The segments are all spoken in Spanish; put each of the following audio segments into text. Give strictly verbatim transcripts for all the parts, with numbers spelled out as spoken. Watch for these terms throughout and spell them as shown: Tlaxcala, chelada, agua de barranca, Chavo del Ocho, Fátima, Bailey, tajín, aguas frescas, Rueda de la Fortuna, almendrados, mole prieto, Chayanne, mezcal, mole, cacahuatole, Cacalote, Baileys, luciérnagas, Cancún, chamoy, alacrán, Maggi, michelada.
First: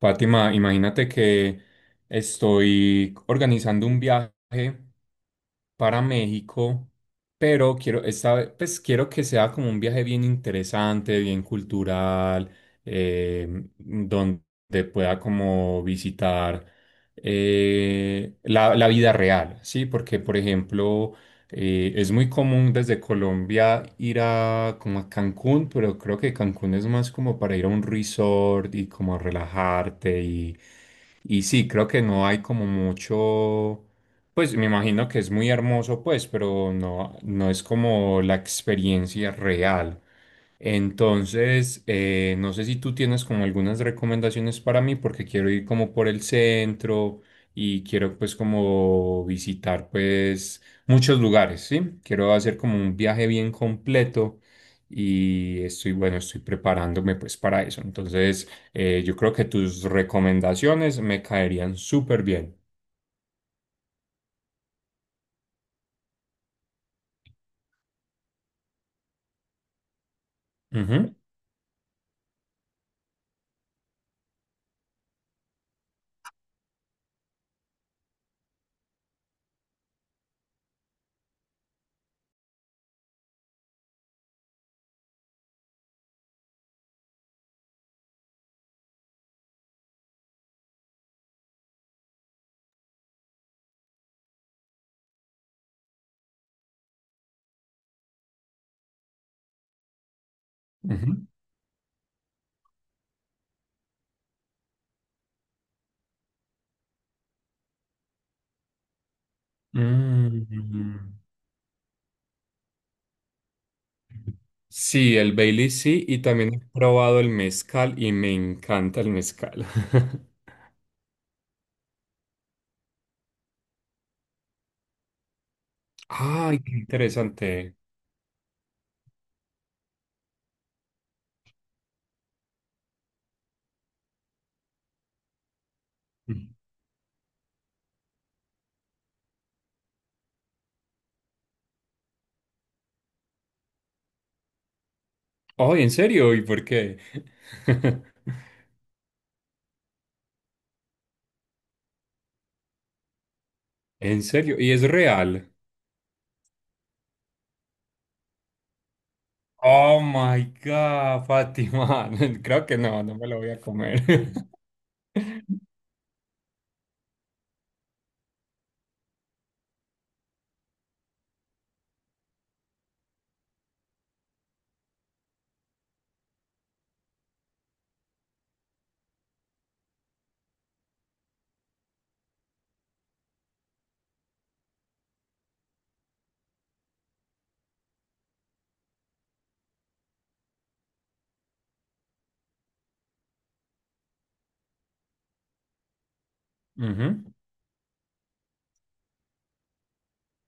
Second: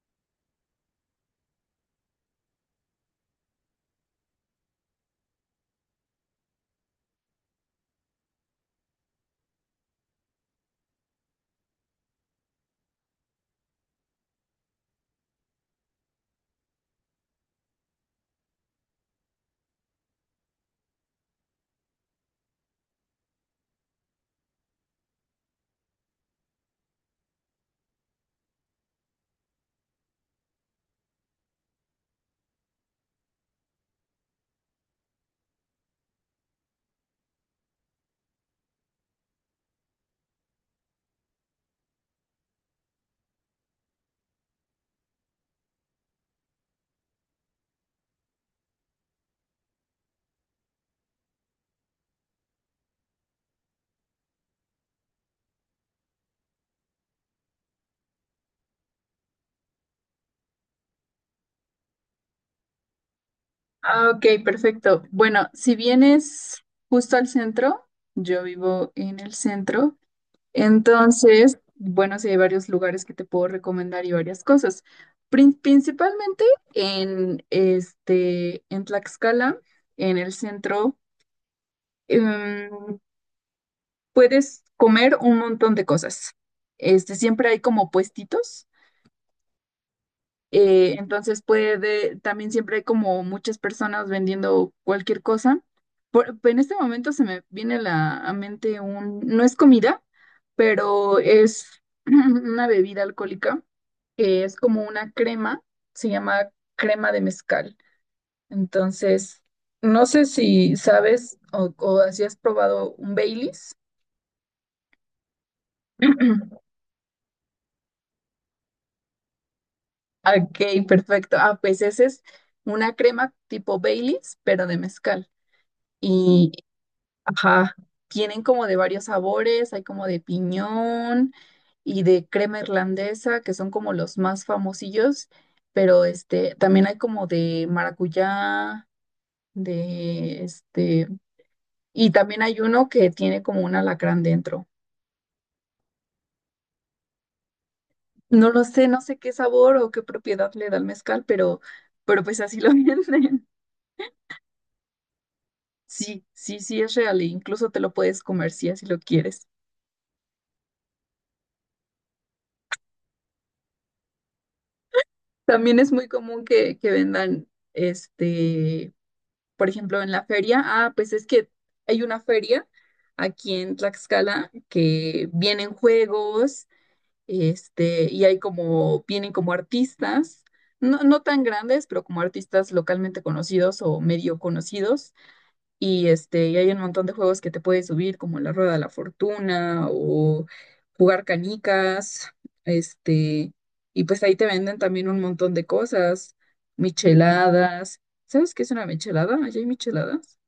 Fátima, imagínate que estoy organizando un viaje para México, pero quiero, esta ve- pues quiero que sea como un viaje bien interesante, bien cultural, eh, donde pueda como visitar, eh, la, la vida real, ¿sí? Porque, por ejemplo, eh, es muy común desde Colombia ir a como a Cancún, pero creo que Cancún es más como para ir a un resort y como relajarte y, y sí, creo que no hay como mucho, pues me imagino que es muy hermoso, pues, pero no, no es como la experiencia real. Entonces, eh, no sé si tú tienes como algunas recomendaciones para mí, porque quiero ir como por el centro y quiero pues como visitar pues muchos lugares, ¿sí? Quiero hacer como un viaje bien completo y estoy, bueno, estoy preparándome pues para eso. Entonces, eh, yo creo que tus recomendaciones me caerían súper bien. Ah, ok, perfecto. Bueno, si vienes justo al centro, yo vivo en el centro, Ujú, entonces, bueno, sí hay varios lugares que te puedo recomendar y varias cosas. Prin- principalmente en este, en Tlaxcala, en el centro, em, puedes comer un montón de cosas. Este, siempre hay como puestitos. Eh, entonces puede, también siempre hay como muchas personas vendiendo cualquier cosa. Por- en este momento se me viene a la a mente un, no es comida, pero ujú. es una bebida alcohólica que es como una crema, se llama crema de mezcal. Entonces, no sé si Mm. sabes o, o si has probado un Baileys. Sí, el Bailey sí, y también he probado el mezcal y me encanta el mezcal. Ok, perfecto. Ah, pues ese es una crema tipo Baileys, pero de mezcal. Ay, qué Ajá, interesante. tienen como de varios sabores, hay como de piñón y de crema irlandesa, que son como los más famosillos, pero este, también hay como de maracuyá, de este, y también hay uno que tiene como un alacrán dentro. Ay, ¿en serio? ¿Y por qué? No lo sé, no sé qué sabor o qué propiedad le da el mezcal, pero, pero pues así lo venden. ¿En serio? ¿Y es real? Sí, sí, sí es real, e incluso te lo puedes comer si así lo quieres. Oh my God, Fátima. Creo que no, no me lo voy a comer. También es muy común que, que vendan este por ejemplo, en la feria, ah, pues es que hay una feria aquí en Tlaxcala que vienen juegos, este, y hay como, vienen como artistas, no, no tan grandes, pero como artistas localmente conocidos o medio conocidos, y, este, y hay un montón de juegos que te puedes subir, como la Rueda de la Fortuna o jugar canicas. Este, y pues ahí te venden también un montón de cosas, Ujú. micheladas. ¿Sabes qué es una michelada? ¿Allá hay micheladas?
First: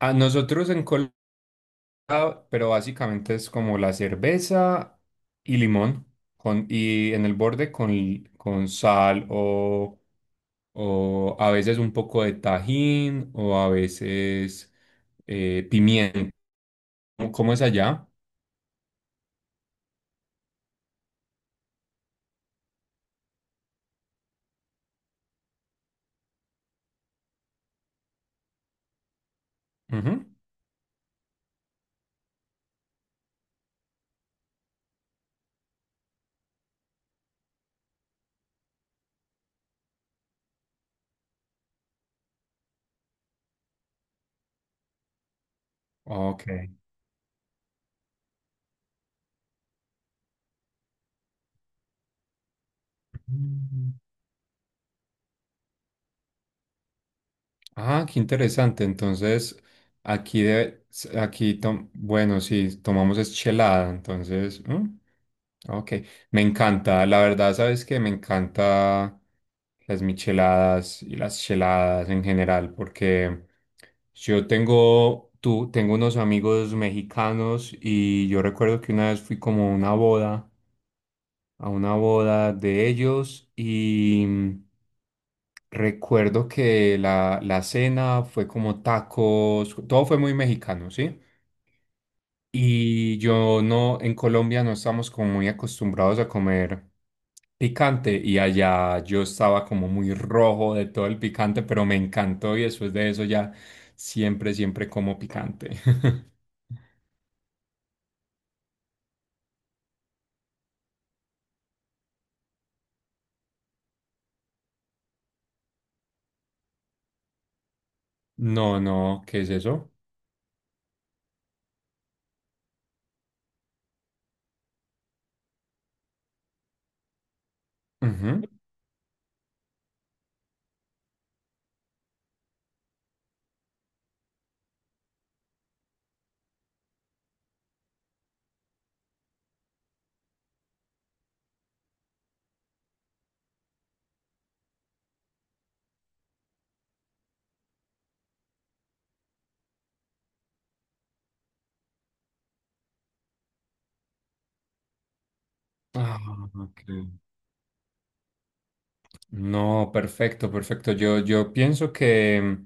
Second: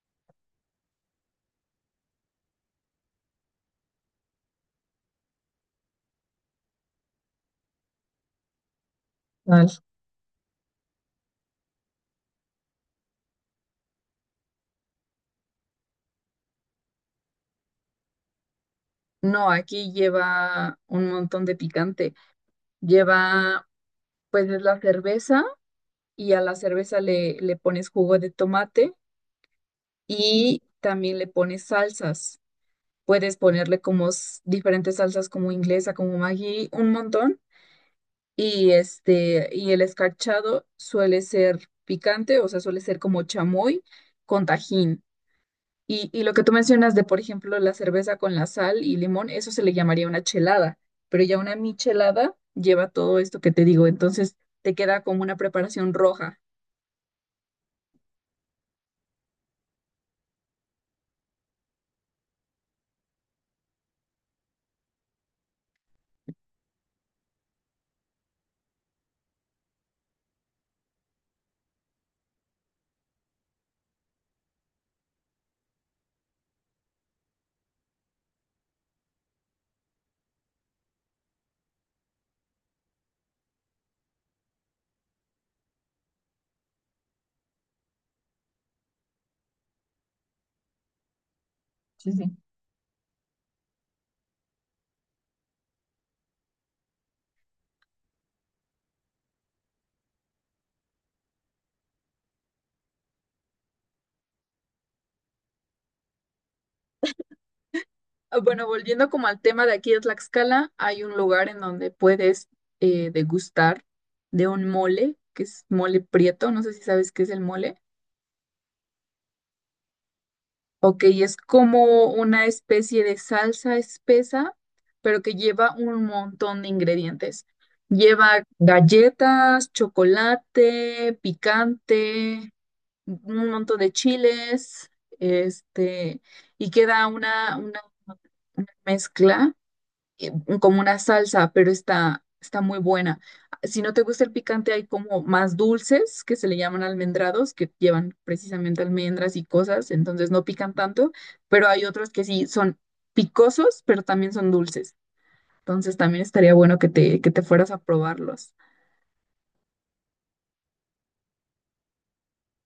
A nosotros en Colombia, pero básicamente es como la cerveza y limón, con, y en el borde con, con sal Tal. o, o a veces un poco de tajín o a veces, eh, pimiento. ¿Cómo cómo es allá? No, aquí lleva un montón de picante. Lleva, pues, es la cerveza y a la cerveza le, le pones jugo de tomate Ujú. y también le pones salsas. Puedes ponerle como s- diferentes salsas como inglesa, como Maggi, un montón. Y este, y el escarchado suele ser picante, o sea, suele ser como chamoy con tajín. Y, y lo que Ok. tú mencionas de, por ejemplo, la cerveza con la sal y limón, eso se le llamaría una chelada, pero ya una michelada lleva todo esto que te digo, Mm. entonces te queda como una preparación roja. Ah, qué interesante. Entonces, aquí, de, aquí tom- bueno, sí, tomamos es chelada, entonces, ¿mm? Ok, me encanta, la verdad, sabes que me encanta las micheladas y las cheladas en general, porque yo tengo, tú, tengo unos amigos mexicanos y yo recuerdo que una vez fui como a una boda, a una boda de ellos y mm, recuerdo que la, la cena fue como tacos, todo fue muy mexicano, ¿sí? Sí, sí. Y yo no, en Colombia no estamos como muy acostumbrados a comer picante y allá yo estaba como muy rojo de todo el picante, pero me encantó y después de eso ya siempre, siempre como picante. Ah, bueno, volviendo como al tema de aquí de Tlaxcala, hay un lugar en donde puedes eh, degustar de un mole, que es mole prieto, no sé si sabes qué es el mole. No, no, ¿qué es eso? Ok, es como una especie de salsa espesa, pero que lleva un montón de ingredientes. Lleva Ujú. galletas, chocolate, picante, un montón de chiles, este, y queda una, una una mezcla, eh, como una salsa, pero está, está muy buena. Si no te gusta el picante, hay como más dulces que se le llaman almendrados, que llevan precisamente almendras y cosas, entonces no pican tanto, pero hay otros que sí son picosos, pero también son dulces. Entonces Ah, también estaría bueno ok. que te, que te fueras a probarlos. No, perfecto, perfecto. Yo, yo pienso que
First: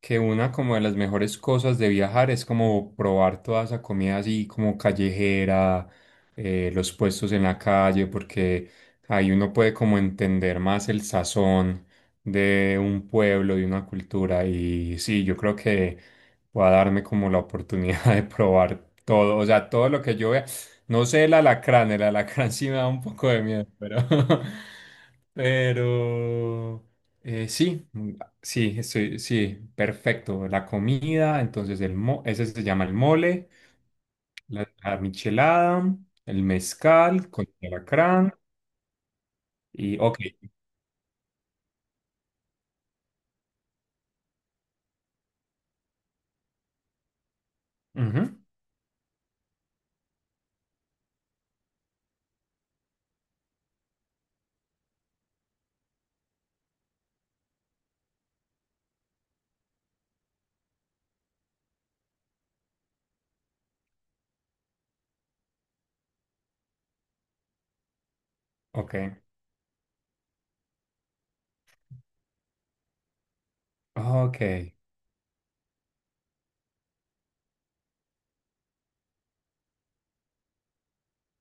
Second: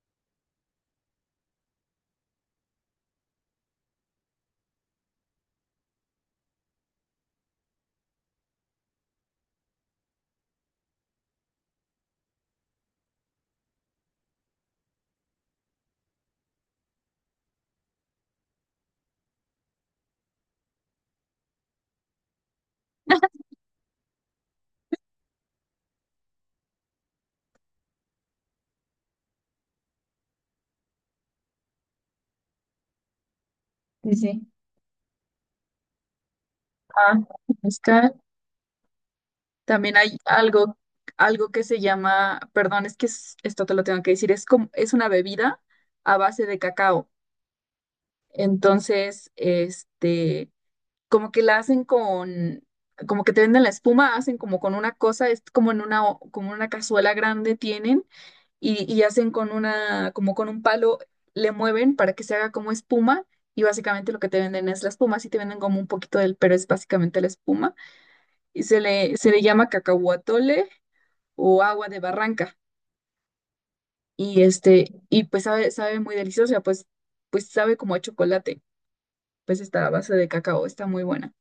que una como de las mejores cosas de viajar es como probar toda esa comida así como callejera, eh, los puestos en la calle, porque ahí uno puede como entender más el sazón de un pueblo, de una cultura. Y sí, yo creo que voy a darme como la oportunidad de probar todo, o sea, todo lo que yo vea. No sé el alacrán, el alacrán sí me da un poco de miedo, pero... Pero... Eh, sí, mm, sí, estoy, sí, perfecto. La comida, entonces el mo- ese se llama el mole, Sí, sí. la, la michelada, el Ah, mezcal con el mezcal. alacrán También y hay ok. algo, algo que se llama, perdón, es que es- esto te lo tengo que decir, es como, es una bebida a base de cacao. Ujú, Entonces, este, como que la hacen con, como que te venden la espuma, hacen como con una cosa, es como en una, o- como una cazuela grande tienen y, y hacen con una, como con un palo, le mueven para que se haga como espuma y básicamente lo que te venden es la espuma, sí te venden como un poquito del, pero es básicamente la espuma y se ok, le, se le llama cacahuatole o agua de barranca ok, y este, y pues sabe, sabe muy deliciosa, pues, pues sabe como a chocolate, pues esta base de cacao, está muy buena.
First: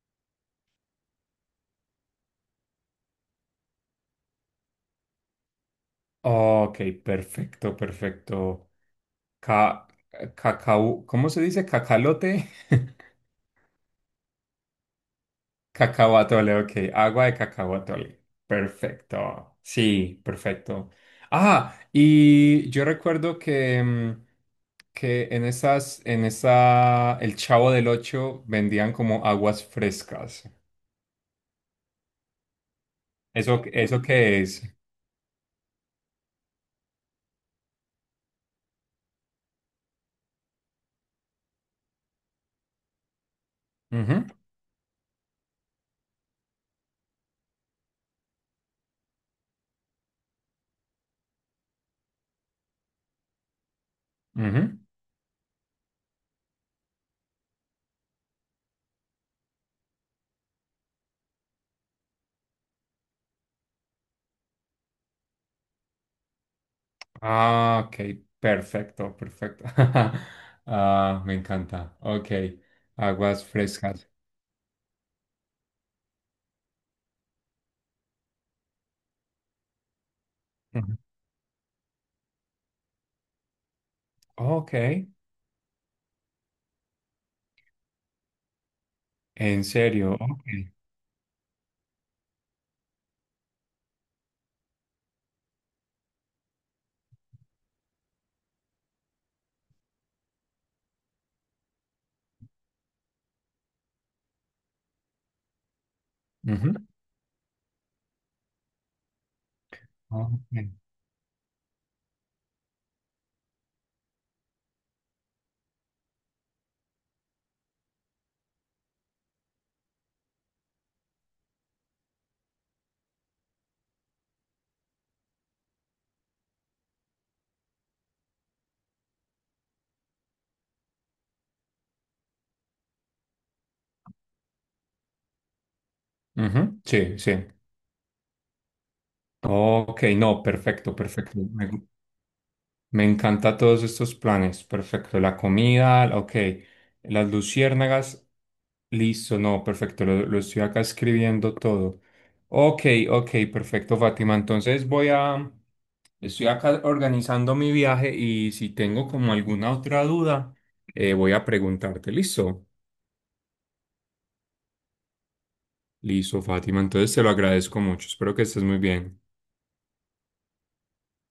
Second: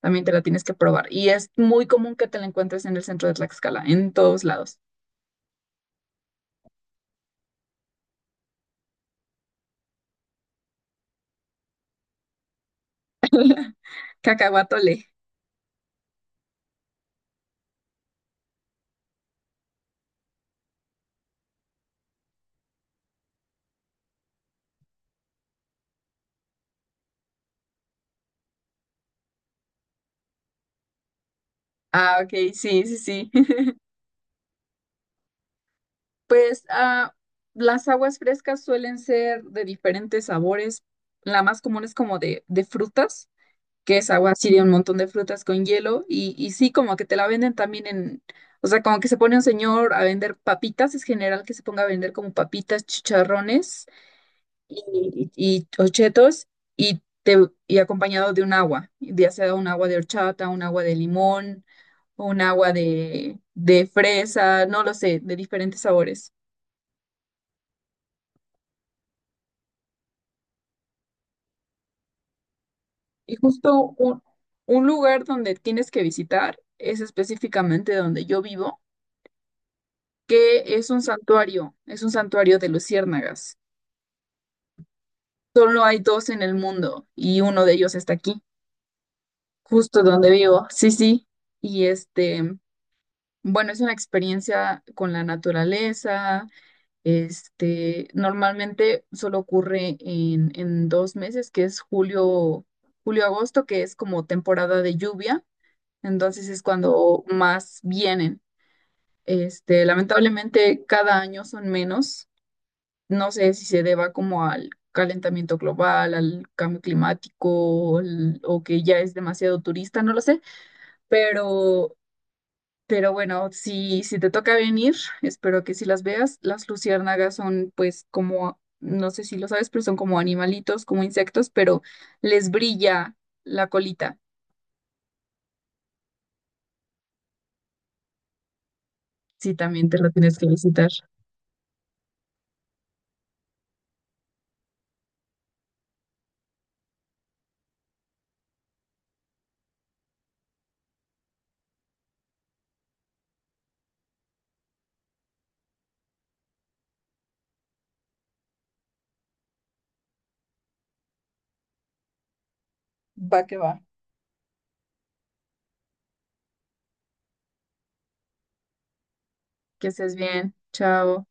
También te la tienes que probar. Y es muy común que te la encuentres en el centro de Tlaxcala, en todos lados. ok, perfecto, perfecto. Ca- eh, cacao, ¿cómo se dice? Cacalote. Cacahuatole. Cacao atole, ok. Agua de cacao atole. Perfecto. Sí, perfecto. Ah, y yo recuerdo que, mm, que en esas, en esa, el Chavo del Ocho vendían como aguas frescas. Ah, ok, sí, sí, sí. ¿Eso, eso qué es? Pues ah, las aguas frescas suelen ser de diferentes sabores. La más común es como de, de frutas, que es Ujú, agua así de un montón de frutas con hielo. Y, y sí, como que te la venden también en, o sea, como que se pone un señor a vender papitas, es general que se ponga a vender como papitas, chicharrones ujú. y, y ochetos y, te, y acompañado de un agua, ya sea un agua de horchata, un agua de limón, un agua de, de fresa, no lo sé, de diferentes sabores. Ah, ok. Perfecto, perfecto. Ah, me encanta. Ok. Y Aguas justo frescas. un, un lugar donde tienes que visitar es específicamente donde yo vivo, que es Ujú. un santuario, es un santuario de luciérnagas. Ok. Solo hay dos en el mundo y uno de ellos está aquí, ¿En justo serio? donde Ok. vivo. Sí, sí. Y este, Bueno, es una experiencia con la naturaleza. Este, normalmente solo ocurre en, en dos meses, que es julio, julio-agosto, que es como temporada de lluvia. Entonces es Ujú. cuando más vienen. Este, lamentablemente Ok. cada año son menos. No sé si se deba como al calentamiento global, al cambio climático, o al- o que ya es demasiado turista, no lo sé, pero pero bueno, si, si te toca venir, espero que sí las veas. Las luciérnagas son pues como, no sé si lo sabes, pero son como animalitos, como insectos, pero les brilla la colita. Ujú, sí, sí. Sí, también te Ok, lo tienes no, que visitar. perfecto, perfecto. Me, me encanta todos estos planes. Perfecto. La comida, la- ok. Las luciérnagas, listo, no, perfecto. Lo, lo estoy acá escribiendo todo. Ok, ok, perfecto, Fátima. Entonces voy a, estoy acá organizando mi viaje y si tengo como alguna otra duda, eh, voy a preguntarte. Listo, Va que va. listo, Fátima. Entonces te lo agradezco mucho. Espero que estés muy bien. Que estés bien. Chao.